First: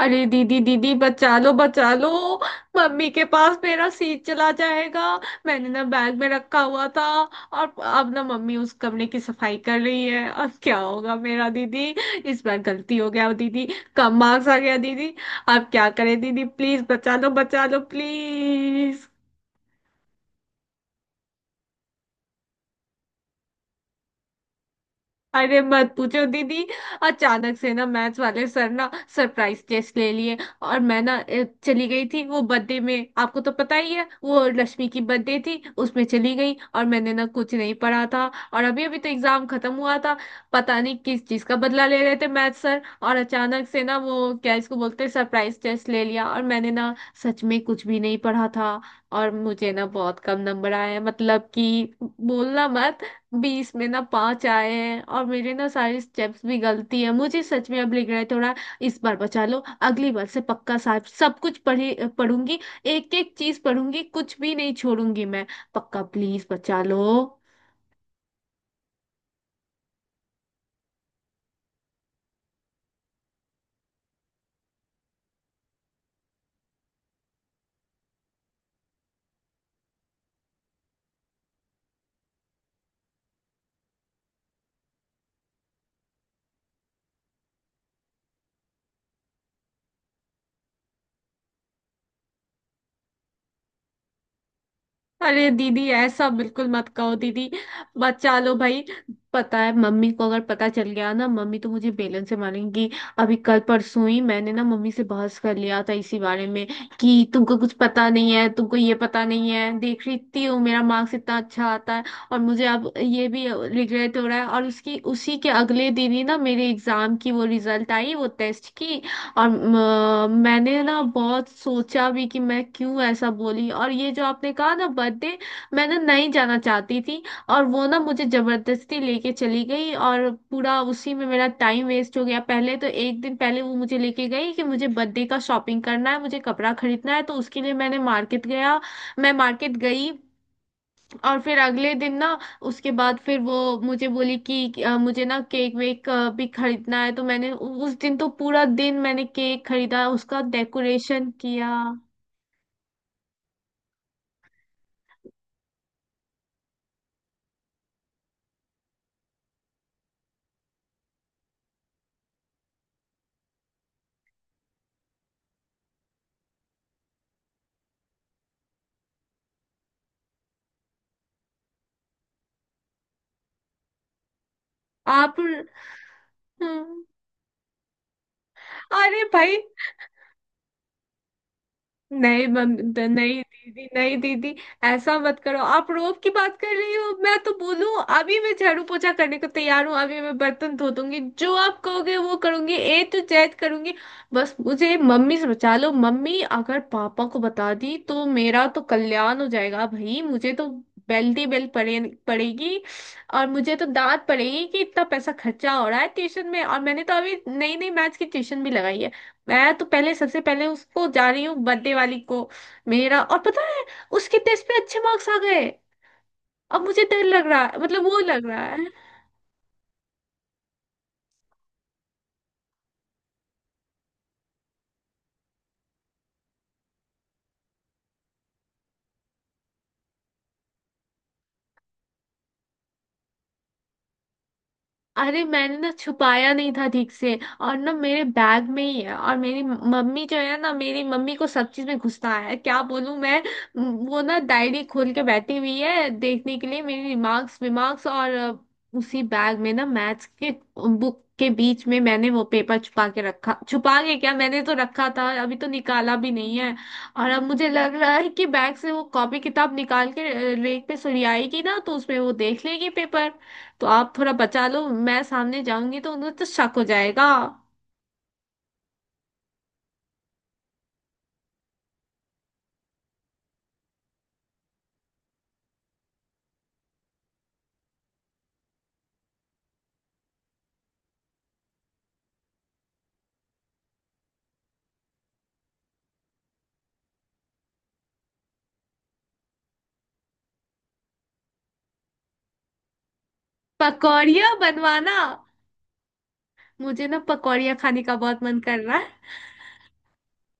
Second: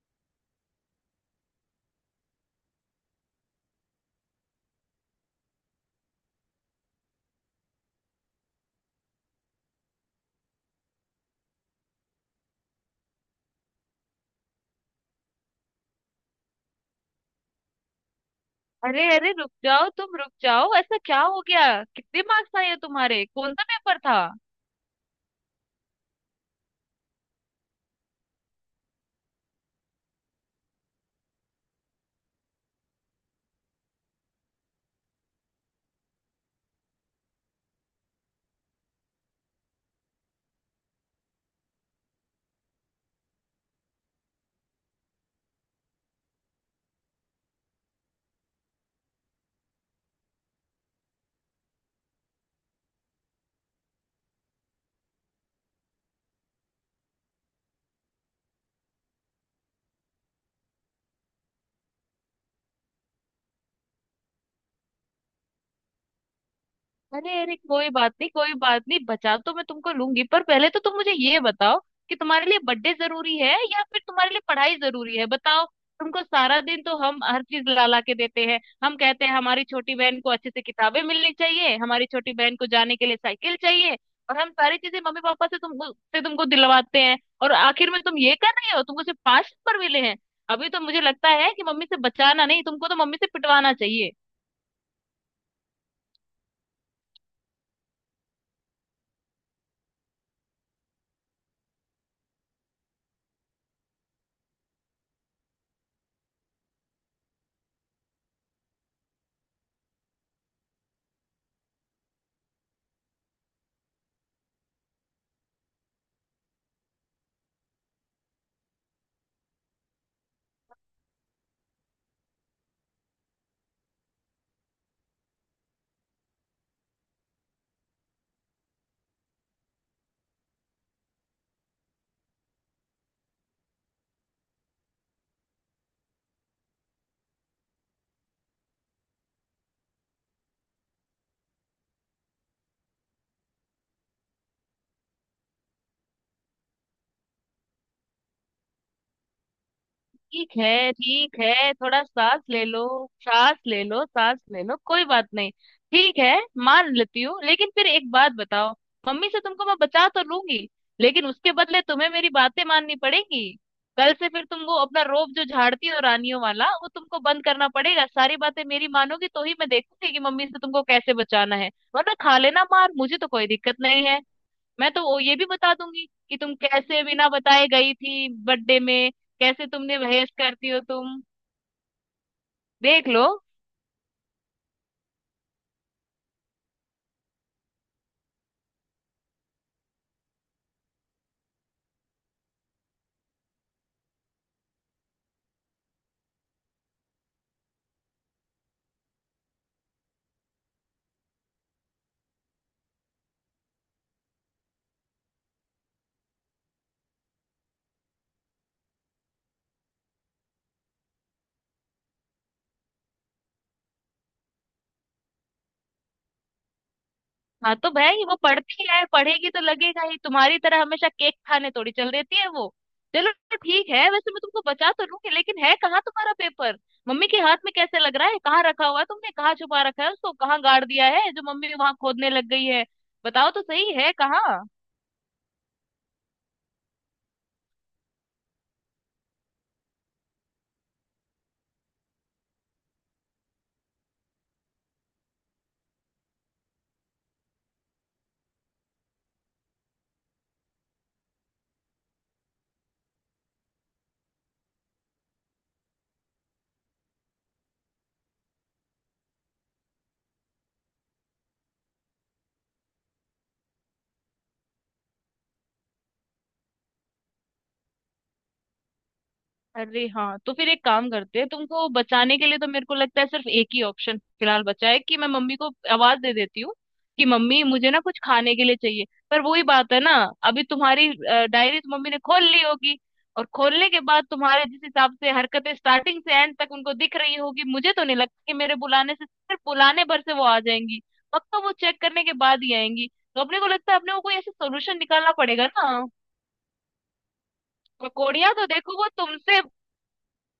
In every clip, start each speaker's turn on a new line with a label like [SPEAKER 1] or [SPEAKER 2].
[SPEAKER 1] अरे दीदी, दीदी बचा लो, बचा लो। मम्मी के पास मेरा सीट चला जाएगा। मैंने ना बैग में रखा हुआ था। और अब ना मम्मी उस कमरे की सफाई कर रही है, अब क्या होगा मेरा दीदी। इस बार गलती हो गया दीदी। कम मार्क्स आ गया दीदी। अब क्या करें दीदी, प्लीज बचा लो, बचा लो
[SPEAKER 2] अरे
[SPEAKER 1] प्लीज।
[SPEAKER 2] अरे, रुक जाओ। तुम रुक जाओ। ऐसा क्या हो गया? कितने मार्क्स आए हैं तुम्हारे? कौन सा पेपर था?
[SPEAKER 1] अरे मत पूछो दीदी। अचानक से ना मैथ्स वाले सर ना सरप्राइज टेस्ट ले लिए, और मैं ना चली गई थी वो बर्थडे में, आपको तो पता ही है वो लक्ष्मी की बर्थडे थी, उसमें चली गई और मैंने ना कुछ नहीं पढ़ा था। और अभी अभी तो एग्जाम खत्म हुआ था। पता नहीं किस चीज का बदला ले रहे थे मैथ्स सर, और अचानक से ना वो क्या इसको बोलते हैं, सरप्राइज टेस्ट ले लिया और मैंने ना सच में कुछ भी नहीं पढ़ा था। और मुझे ना बहुत कम नंबर आए, मतलब कि बोलना मत। 20 में ना 5 आए हैं, और मेरे ना सारे स्टेप्स भी गलती है, मुझे सच में अब लग रहा है थोड़ा। इस बार बचा लो। अगली बार से पक्का साहब सब कुछ पढ़ी पढ़ूंगी। एक एक चीज पढ़ूंगी, कुछ भी नहीं छोड़ूंगी मैं। पक्का प्लीज बचा लो।
[SPEAKER 2] अरे अरे, कोई बात नहीं, कोई बात नहीं। बचा तो मैं तुमको लूंगी, पर पहले तो तुम मुझे ये बताओ कि तुम्हारे लिए बर्थडे जरूरी है या फिर तुम्हारे लिए पढ़ाई जरूरी है? बताओ। तुमको सारा दिन तो हम हर चीज ला ला के देते हैं। हम कहते हैं हमारी छोटी बहन को अच्छे से किताबें मिलनी चाहिए, हमारी छोटी बहन को जाने के लिए साइकिल चाहिए, और हम सारी चीजें मम्मी पापा से तुमको दिलवाते हैं। और आखिर में तुम ये कर रहे हो? तुमको सिर्फ पांच नंबर मिले हैं? अभी तो मुझे लगता है कि मम्मी से बचाना नहीं, तुमको तो मम्मी से पिटवाना चाहिए।
[SPEAKER 1] अरे दीदी ऐसा बिल्कुल मत कहो दीदी। बचा लो भाई। पता है मम्मी को अगर पता चल गया ना, मम्मी तो मुझे बेलन से मारेंगी। अभी कल परसों ही मैंने ना मम्मी से बहस कर लिया था इसी बारे में, कि तुमको कुछ पता नहीं है, तुमको ये पता नहीं है, देख रही थी हूँ मेरा मार्क्स इतना अच्छा आता है। और मुझे अब ये भी रिग्रेट हो रहा है, और उसकी उसी के अगले दिन ही ना मेरे एग्जाम की वो रिजल्ट आई, वो टेस्ट की। और मैंने ना बहुत सोचा भी कि मैं क्यों ऐसा बोली, और ये जो आपने कहा ना बर्थडे, मैं ना नहीं जाना चाहती थी। और वो ना मुझे जबरदस्ती लेके चली गई और पूरा उसी में मेरा टाइम वेस्ट हो गया। पहले तो एक दिन पहले वो मुझे लेके गई कि मुझे बर्थडे का शॉपिंग करना है, मुझे कपड़ा खरीदना है, तो उसके लिए मैंने मार्केट गया, मैं मार्केट गई। और फिर अगले दिन ना उसके बाद फिर वो मुझे बोली कि मुझे ना केक वेक भी खरीदना है, तो मैंने उस दिन तो पूरा दिन मैंने केक खरीदा, उसका
[SPEAKER 2] ठीक है
[SPEAKER 1] डेकोरेशन
[SPEAKER 2] ठीक
[SPEAKER 1] किया।
[SPEAKER 2] है, थोड़ा सांस ले लो। सांस ले लो, सांस ले लो। कोई बात नहीं। ठीक है, मान लेती हूँ। लेकिन फिर एक बात बताओ। मम्मी से तुमको मैं बचा तो लूंगी, लेकिन उसके बदले तुम्हें मेरी बातें माननी पड़ेंगी। कल से फिर तुमको अपना रोब जो झाड़ती हो रानियों वाला, वो तुमको बंद करना पड़ेगा। सारी बातें मेरी मानोगी तो ही मैं देखूंगी कि मम्मी से तुमको कैसे बचाना है। वरना खा लेना मार, मुझे तो कोई दिक्कत नहीं है। मैं तो वो ये
[SPEAKER 1] आप।
[SPEAKER 2] भी बता दूंगी कि तुम
[SPEAKER 1] हम्म,
[SPEAKER 2] कैसे बिना बताए गई थी बर्थडे में,
[SPEAKER 1] अरे भाई।
[SPEAKER 2] कैसे तुमने, बहस करती हो तुम।
[SPEAKER 1] नहीं बंद
[SPEAKER 2] देख लो।
[SPEAKER 1] नहीं दीदी, नहीं दीदी। ऐसा मत करो आप। रोब की बात कर रही हो, मैं तो बोलूं अभी मैं झाड़ू पोछा करने को तैयार हूँ, अभी मैं बर्तन धो दूंगी, जो आप कहोगे वो करूंगी, ए टू जेड करूंगी। बस मुझे मम्मी से बचा लो, मम्मी अगर पापा को बता दी तो मेरा तो कल्याण हो जाएगा भाई। मुझे तो बेल दी, बेल पड़े, पड़ेगी। और मुझे तो डांट पड़ेगी कि इतना पैसा खर्चा हो रहा है ट्यूशन में, और मैंने तो अभी नई नई मैथ्स की ट्यूशन भी लगाई है। मैं तो पहले सबसे पहले उसको जा रही हूँ, बर्थडे वाली को। मेरा और पता है, उसके टेस्ट पे अच्छे मार्क्स आ गए। अब मुझे डर लग रहा
[SPEAKER 2] हाँ
[SPEAKER 1] है,
[SPEAKER 2] तो
[SPEAKER 1] मतलब वो
[SPEAKER 2] भाई, वो
[SPEAKER 1] लग रहा है।
[SPEAKER 2] पढ़ती है, पढ़ेगी तो लगेगा ही। तुम्हारी तरह हमेशा केक खाने थोड़ी चल देती है वो। चलो ठीक है, वैसे मैं तुमको बचा तो लूंगी, लेकिन है कहाँ तुम्हारा पेपर? मम्मी के हाथ में कैसे लग रहा है? कहाँ रखा हुआ है? तुमने कहाँ छुपा रखा है उसको? कहाँ गाड़ दिया है जो मम्मी वहां खोदने लग गई है? बताओ तो सही है कहाँ।
[SPEAKER 1] अरे मैंने ना छुपाया नहीं था ठीक से, और ना मेरे बैग में ही है। और मेरी मम्मी जो है ना, मेरी मम्मी को सब चीज में गुस्सा है, क्या बोलूं मैं। म, वो ना डायरी खोल के बैठी हुई है देखने के लिए मेरी रिमार्क्स विमार्क्स। और उसी बैग में ना मैथ्स के बुक के बीच में मैंने वो पेपर छुपा के रखा, छुपा के क्या, मैंने तो रखा था, अभी तो निकाला भी नहीं है। और अब मुझे लग रहा है कि बैग से वो कॉपी किताब निकाल के रेक पे सुरियाएगी ना, तो उसमें वो देख लेगी पेपर। तो आप थोड़ा बचा लो, मैं सामने जाऊंगी तो उन्हें तो शक हो जाएगा।
[SPEAKER 2] अरे हाँ, तो फिर एक काम करते हैं। तुमको बचाने के लिए तो मेरे को लगता है सिर्फ एक ही ऑप्शन फिलहाल बचा है कि मैं मम्मी को आवाज दे देती हूँ कि मम्मी मुझे ना कुछ खाने के लिए चाहिए। पर वही बात है ना, अभी तुम्हारी डायरी तो मम्मी ने खोल ली होगी, और खोलने के बाद तुम्हारे जिस हिसाब से हरकतें स्टार्टिंग से एंड तक उनको दिख रही होगी, मुझे तो नहीं लगता कि मेरे बुलाने से, सिर्फ बुलाने भर से वो आ जाएंगी। पक्का वो चेक करने के बाद ही आएंगी। तो अपने को लगता है अपने को कोई ऐसा
[SPEAKER 1] पकौड़िया
[SPEAKER 2] सोल्यूशन
[SPEAKER 1] बनवाना,
[SPEAKER 2] निकालना पड़ेगा ना।
[SPEAKER 1] मुझे ना पकौड़िया खाने का बहुत
[SPEAKER 2] पकौड़िया
[SPEAKER 1] मन
[SPEAKER 2] तो
[SPEAKER 1] कर रहा
[SPEAKER 2] देखो,
[SPEAKER 1] है।
[SPEAKER 2] वो तुमसे,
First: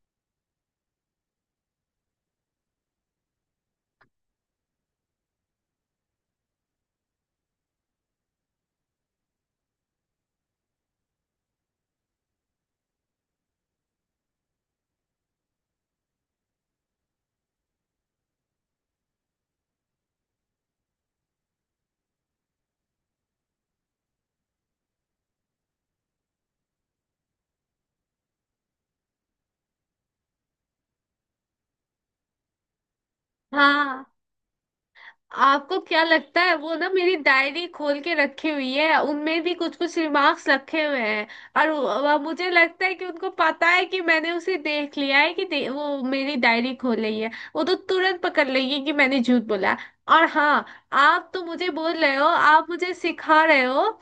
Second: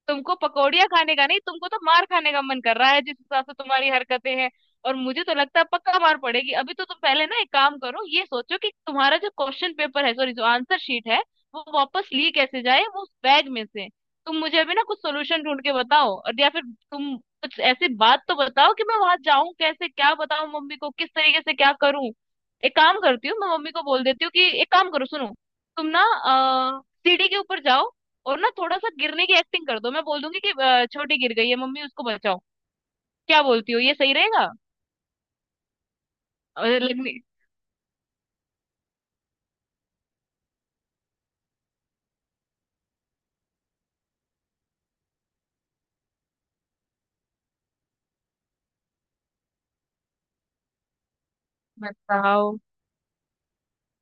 [SPEAKER 2] तुमको पकौड़ियाँ खाने का नहीं, तुमको तो मार खाने का मन कर रहा है जिस हिसाब से तुम्हारी हरकतें हैं। और मुझे तो लगता है पक्का मार पड़ेगी। अभी तो तुम पहले ना एक काम करो, ये सोचो कि तुम्हारा जो क्वेश्चन पेपर है, सॉरी जो आंसर शीट है, वो वापस ली कैसे जाए, वो उस बैग में से। तुम मुझे अभी ना कुछ सोल्यूशन ढूंढ के बताओ, और या फिर तुम कुछ ऐसी बात तो बताओ कि मैं वहां जाऊं कैसे, क्या बताऊं मम्मी को, किस तरीके से क्या करूं। एक काम करती हूँ, मैं मम्मी को बोल देती हूँ कि एक काम करो, सुनो। तुम ना सीढ़ी के ऊपर जाओ, और ना थोड़ा सा गिरने की एक्टिंग कर दो। मैं बोल दूंगी कि छोटी गिर गई है मम्मी, उसको बचाओ। क्या बोलती हो, ये
[SPEAKER 1] हाँ।
[SPEAKER 2] सही रहेगा?
[SPEAKER 1] आपको क्या लगता है, वो
[SPEAKER 2] और
[SPEAKER 1] ना
[SPEAKER 2] लगने,
[SPEAKER 1] मेरी डायरी खोल के रखी हुई है, उनमें भी कुछ कुछ रिमार्क्स रखे हुए हैं। और मुझे लगता है कि उनको पता है कि मैंने उसे देख लिया है कि वो मेरी डायरी खोल रही है। वो तो तुरंत पकड़ लेगी कि मैंने झूठ बोला। और हाँ, आप तो मुझे बोल रहे हो,
[SPEAKER 2] बताओ।
[SPEAKER 1] आप मुझे सिखा रहे हो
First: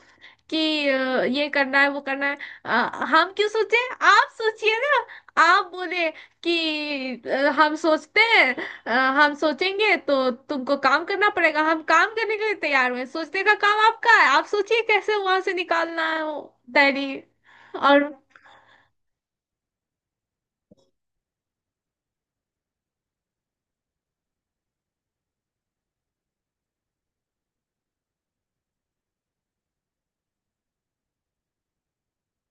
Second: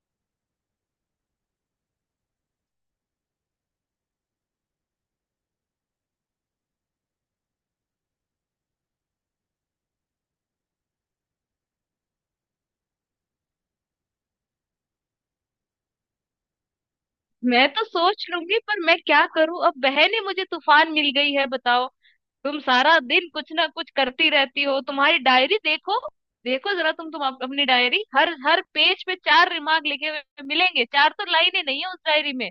[SPEAKER 1] कि ये करना है वो करना है। अ, हम क्यों सोचे, आप सोचिए ना। आप बोले कि हम सोचते हैं, अ, हम सोचेंगे, तो तुमको काम करना पड़ेगा। हम काम करने के लिए तैयार हुए, सोचने का काम आपका है, आप सोचिए कैसे वहां से निकालना है वो डायरी।
[SPEAKER 2] मैं तो
[SPEAKER 1] और
[SPEAKER 2] सोच लूंगी, पर मैं क्या करूं? अब बहन ही मुझे तूफान मिल गई है, बताओ। तुम सारा दिन कुछ ना कुछ करती रहती हो। तुम्हारी डायरी देखो, देखो जरा। तुम अपनी डायरी, हर हर पेज पे चार रिमार्क लिखे हुए मिलेंगे। चार तो लाइनें नहीं है उस डायरी में।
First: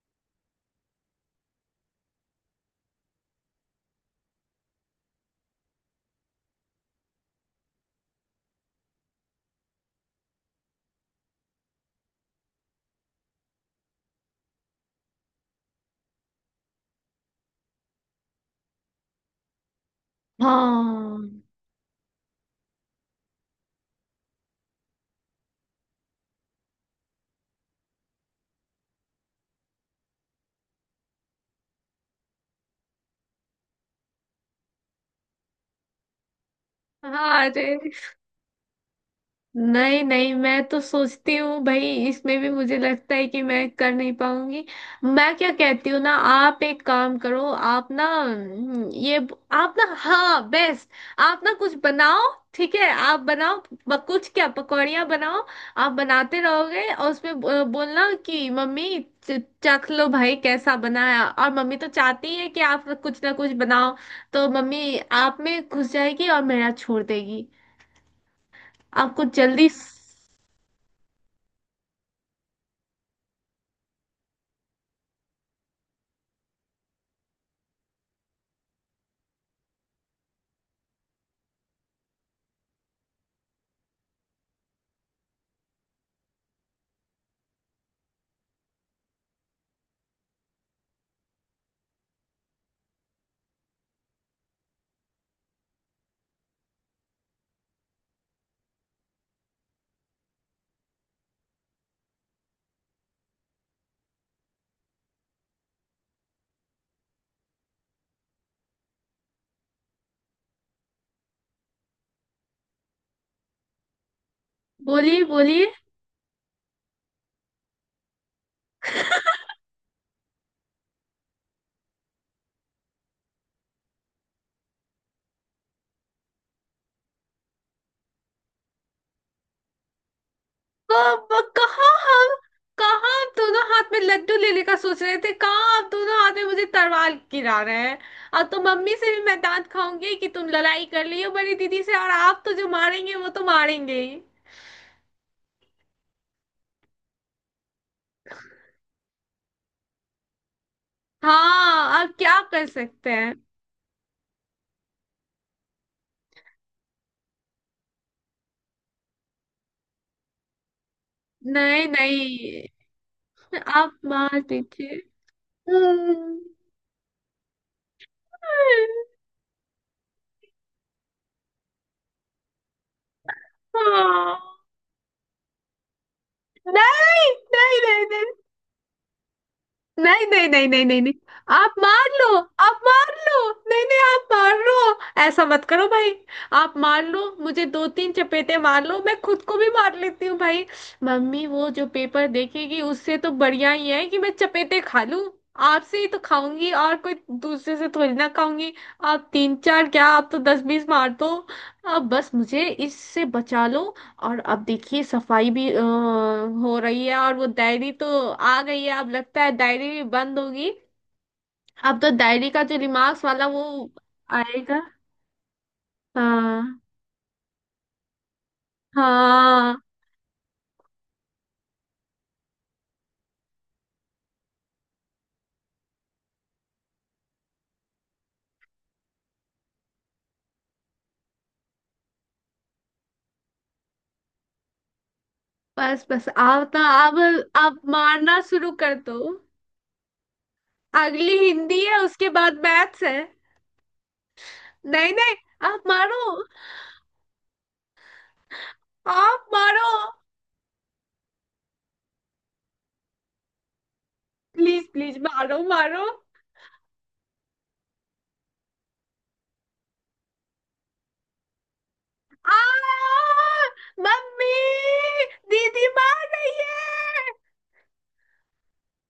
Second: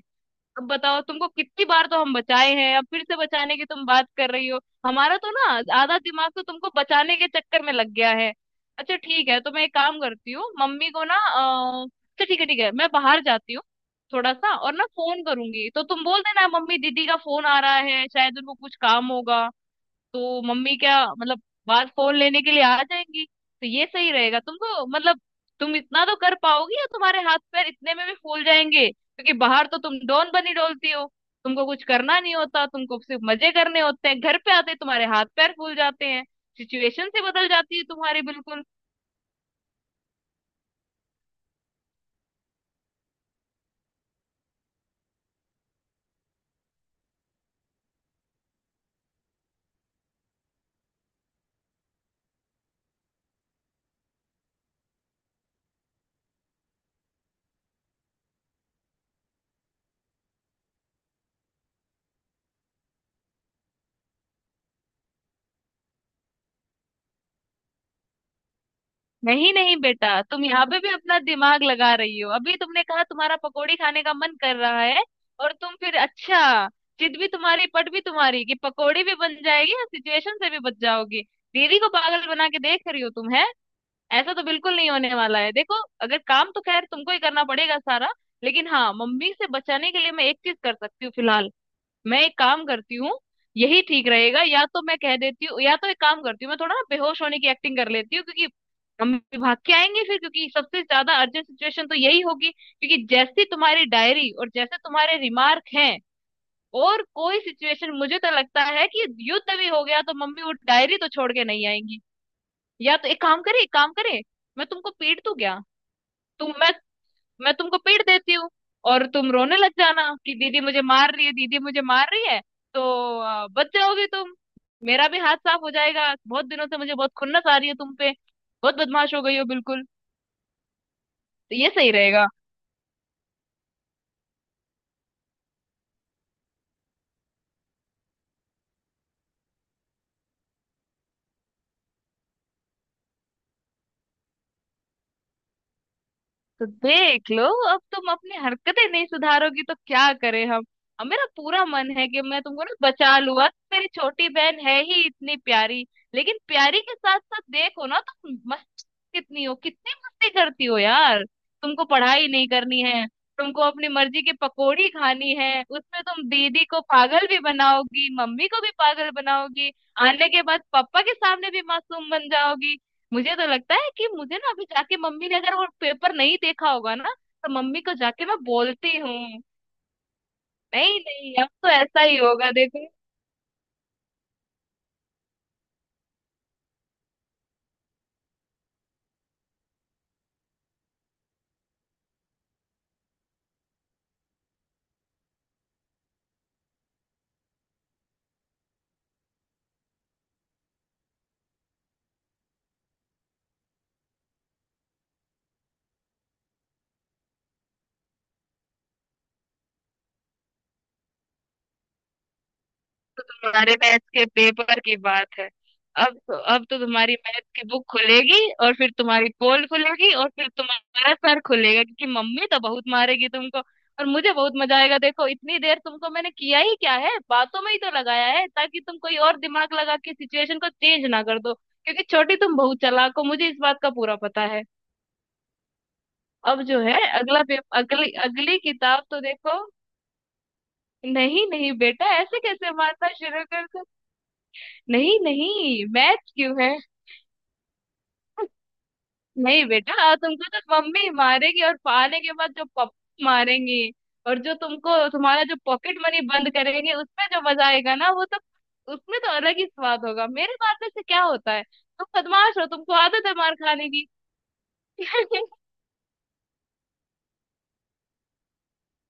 [SPEAKER 2] अब बताओ, तुमको कितनी बार तो हम बचाए हैं, अब फिर से बचाने की तुम बात कर रही हो। हमारा तो ना आधा दिमाग तो तुमको बचाने के चक्कर में लग गया है। अच्छा ठीक है, तो मैं एक काम करती हूँ, मम्मी को ना अच्छा ठीक है ठीक है, मैं बाहर जाती हूँ थोड़ा सा, और ना फोन करूंगी तो तुम बोल देना मम्मी दीदी का फोन आ रहा है, शायद उनको कुछ काम होगा। तो मम्मी क्या,
[SPEAKER 1] हाँ।
[SPEAKER 2] मतलब बाहर फोन लेने के लिए आ जाएंगी, तो ये सही रहेगा। तुम तो मतलब, तुम इतना तो कर पाओगी या तुम्हारे हाथ पैर इतने में भी फूल जाएंगे? क्योंकि बाहर तो तुम डॉन बनी डोलती हो, तुमको कुछ करना नहीं होता, तुमको सिर्फ मजे करने होते हैं, घर पे आते ही तुम्हारे हाथ पैर फूल जाते हैं। सिचुएशन से
[SPEAKER 1] हाँ।
[SPEAKER 2] बदल
[SPEAKER 1] अरे
[SPEAKER 2] जाती है तुम्हारी बिल्कुल।
[SPEAKER 1] नहीं नहीं, मैं तो सोचती हूँ भाई इसमें भी मुझे लगता है कि मैं कर नहीं पाऊंगी। मैं क्या कहती हूँ ना, आप एक काम करो, आप ना ये, आप ना हाँ बेस्ट, आप ना कुछ बनाओ, ठीक है आप बनाओ। कुछ क्या, पकौड़ियाँ बनाओ। आप बनाते रहोगे, और उसमें बोलना कि मम्मी चख लो भाई कैसा बनाया, और मम्मी तो चाहती है कि आप कुछ ना कुछ बनाओ, तो मम्मी आप में घुस जाएगी और मेरा छोड़ देगी। आपको
[SPEAKER 2] नहीं
[SPEAKER 1] जल्दी
[SPEAKER 2] नहीं बेटा, तुम यहाँ पे भी अपना दिमाग लगा रही हो। अभी तुमने कहा तुम्हारा पकोड़ी खाने का मन कर रहा है, और तुम फिर, अच्छा जिद भी तुम्हारी पट भी तुम्हारी, कि पकोड़ी भी बन जाएगी और सिचुएशन से भी बच जाओगी। दीदी को पागल बना के देख रही हो तुम, है? ऐसा तो बिल्कुल नहीं होने वाला है, देखो। अगर काम तो खैर तुमको ही करना पड़ेगा सारा, लेकिन हाँ, मम्मी से बचाने के लिए मैं एक चीज कर सकती हूँ फिलहाल। मैं एक काम करती हूँ, यही ठीक रहेगा। या तो मैं कह देती हूँ, या तो एक काम करती हूँ, मैं थोड़ा ना बेहोश होने की एक्टिंग कर लेती हूँ, क्योंकि हम भाग के आएंगे फिर, क्योंकि सबसे ज्यादा अर्जेंट सिचुएशन तो यही होगी, क्योंकि जैसी तुम्हारी डायरी और जैसे तुम्हारे रिमार्क हैं, और कोई सिचुएशन, मुझे तो लगता है कि युद्ध भी हो गया तो मम्मी वो डायरी तो छोड़ के नहीं आएंगी। या तो एक काम करे, मैं तुमको पीट
[SPEAKER 1] बोलिए,
[SPEAKER 2] दूं क्या?
[SPEAKER 1] बोलिए।
[SPEAKER 2] तुम, मैं तुमको पीट देती हूँ, और तुम रोने लग जाना कि दीदी मुझे मार रही है, दीदी मुझे मार रही है। तो बच जाओगी तुम, मेरा भी हाथ साफ हो जाएगा। बहुत दिनों से मुझे बहुत खुन्नस आ रही है तुम पे, बहुत बदमाश हो गई हो बिल्कुल।
[SPEAKER 1] कब?
[SPEAKER 2] तो ये
[SPEAKER 1] कहाँ
[SPEAKER 2] सही रहेगा।
[SPEAKER 1] हम, कहाँ आप दोनों हाथ में लड्डू लेने का सोच रहे थे, कहाँ आप दोनों हाथ में मुझे तलवार गिरा रहे हैं। और तो मम्मी से भी मैं डांट खाऊंगी कि तुम लड़ाई कर रही हो बड़ी दीदी से, और आप तो जो मारेंगे वो तो मारेंगे ही।
[SPEAKER 2] तो देख लो, अब तुम अपनी हरकतें नहीं सुधारोगी तो क्या करें हम। अब मेरा पूरा मन
[SPEAKER 1] हाँ,
[SPEAKER 2] है
[SPEAKER 1] आप
[SPEAKER 2] कि
[SPEAKER 1] क्या
[SPEAKER 2] मैं तुमको
[SPEAKER 1] कर
[SPEAKER 2] ना
[SPEAKER 1] सकते
[SPEAKER 2] बचा
[SPEAKER 1] हैं।
[SPEAKER 2] लूँ, अब मेरी छोटी बहन है ही इतनी प्यारी। लेकिन प्यारी के साथ साथ देखो ना तुम, कितनी हो, कितनी मस्ती करती हो यार। तुमको
[SPEAKER 1] नहीं
[SPEAKER 2] पढ़ाई नहीं
[SPEAKER 1] नहीं।
[SPEAKER 2] करनी है, तुमको अपनी
[SPEAKER 1] आप
[SPEAKER 2] मर्जी की
[SPEAKER 1] मार
[SPEAKER 2] पकोड़ी
[SPEAKER 1] दीजिए।
[SPEAKER 2] खानी है, उसमें तुम
[SPEAKER 1] हम्म।
[SPEAKER 2] दीदी को पागल भी बनाओगी, मम्मी को भी पागल बनाओगी, आने के बाद पापा के सामने भी मासूम बन जाओगी। मुझे तो लगता है कि
[SPEAKER 1] हाँ।
[SPEAKER 2] मुझे ना अभी जाके, मम्मी ने अगर वो पेपर नहीं देखा होगा ना,
[SPEAKER 1] नहीं
[SPEAKER 2] तो
[SPEAKER 1] नहीं
[SPEAKER 2] मम्मी को
[SPEAKER 1] नहीं
[SPEAKER 2] जाके
[SPEAKER 1] नहीं।
[SPEAKER 2] मैं बोलती हूँ।
[SPEAKER 1] नहीं नहीं नहीं नहीं।
[SPEAKER 2] नहीं
[SPEAKER 1] नहीं नहीं
[SPEAKER 2] नहीं, अब तो
[SPEAKER 1] आप
[SPEAKER 2] ऐसा
[SPEAKER 1] मार
[SPEAKER 2] ही
[SPEAKER 1] लो,
[SPEAKER 2] होगा,
[SPEAKER 1] आप
[SPEAKER 2] देखो।
[SPEAKER 1] मार लो, नहीं नहीं आप मार लो। ऐसा मत करो भाई। आप मार लो, मुझे दो तीन चपेटे मार लो, मैं खुद को भी मार लेती हूँ भाई। मम्मी वो जो पेपर देखेगी उससे तो बढ़िया ही है कि मैं चपेटे खा लूं। आपसे ही तो खाऊंगी, और कोई दूसरे से थोड़ी ना खाऊंगी। आप तीन चार क्या, आप तो 10 20 मार दो। अब बस मुझे इससे बचा लो। और अब देखिए सफाई भी हो रही है, और वो डायरी तो आ गई है, अब लगता है डायरी भी बंद होगी। अब तो डायरी का जो रिमार्क्स वाला वो
[SPEAKER 2] तुम्हारे मैथ्स के
[SPEAKER 1] आएगा।
[SPEAKER 2] पेपर की बात है, अब तो, अब तो
[SPEAKER 1] हाँ।
[SPEAKER 2] तुम्हारी मैथ की बुक खुलेगी, और फिर तुम्हारी पोल
[SPEAKER 1] हाँ।
[SPEAKER 2] खुलेगी, और फिर तुम्हारा सर खुलेगा क्योंकि मम्मी तो बहुत मारेगी तुमको। और मुझे बहुत मजा आएगा। देखो इतनी देर तुमको मैंने किया ही क्या है, बातों में ही तो लगाया है, ताकि तुम कोई और दिमाग लगा के सिचुएशन को चेंज ना कर दो, क्योंकि छोटी तुम बहुत चालाक हो, मुझे इस बात का पूरा पता है।
[SPEAKER 1] बस बस
[SPEAKER 2] अब
[SPEAKER 1] अब तो
[SPEAKER 2] जो है
[SPEAKER 1] अब
[SPEAKER 2] अगला
[SPEAKER 1] अब
[SPEAKER 2] अगली
[SPEAKER 1] मारना
[SPEAKER 2] अगली
[SPEAKER 1] शुरू कर
[SPEAKER 2] किताब
[SPEAKER 1] दो।
[SPEAKER 2] तो देखो।
[SPEAKER 1] अगली
[SPEAKER 2] नहीं नहीं
[SPEAKER 1] हिंदी है,
[SPEAKER 2] बेटा,
[SPEAKER 1] उसके
[SPEAKER 2] ऐसे
[SPEAKER 1] बाद
[SPEAKER 2] कैसे
[SPEAKER 1] मैथ्स
[SPEAKER 2] मारना
[SPEAKER 1] है।
[SPEAKER 2] शुरू कर?
[SPEAKER 1] नहीं
[SPEAKER 2] नहीं
[SPEAKER 1] नहीं आप
[SPEAKER 2] नहीं, मैच
[SPEAKER 1] मारो,
[SPEAKER 2] क्यों है?
[SPEAKER 1] आप
[SPEAKER 2] नहीं
[SPEAKER 1] मारो।
[SPEAKER 2] बेटा, तुमको तो मम्मी मारेगी, और पाने के बाद जो पप मारेंगी, और जो
[SPEAKER 1] प्लीज
[SPEAKER 2] तुमको
[SPEAKER 1] प्लीज
[SPEAKER 2] तुम्हारा जो
[SPEAKER 1] मारो
[SPEAKER 2] पॉकेट
[SPEAKER 1] मारो।
[SPEAKER 2] मनी बंद करेंगे उसमें जो मजा आएगा ना वो तो, उसमें तो अलग ही स्वाद होगा। मेरे मारने से क्या होता है? तुम
[SPEAKER 1] आ,
[SPEAKER 2] बदमाश हो, तुमको आदत है मार खाने की।
[SPEAKER 1] मम्मी दीदी मार रही है।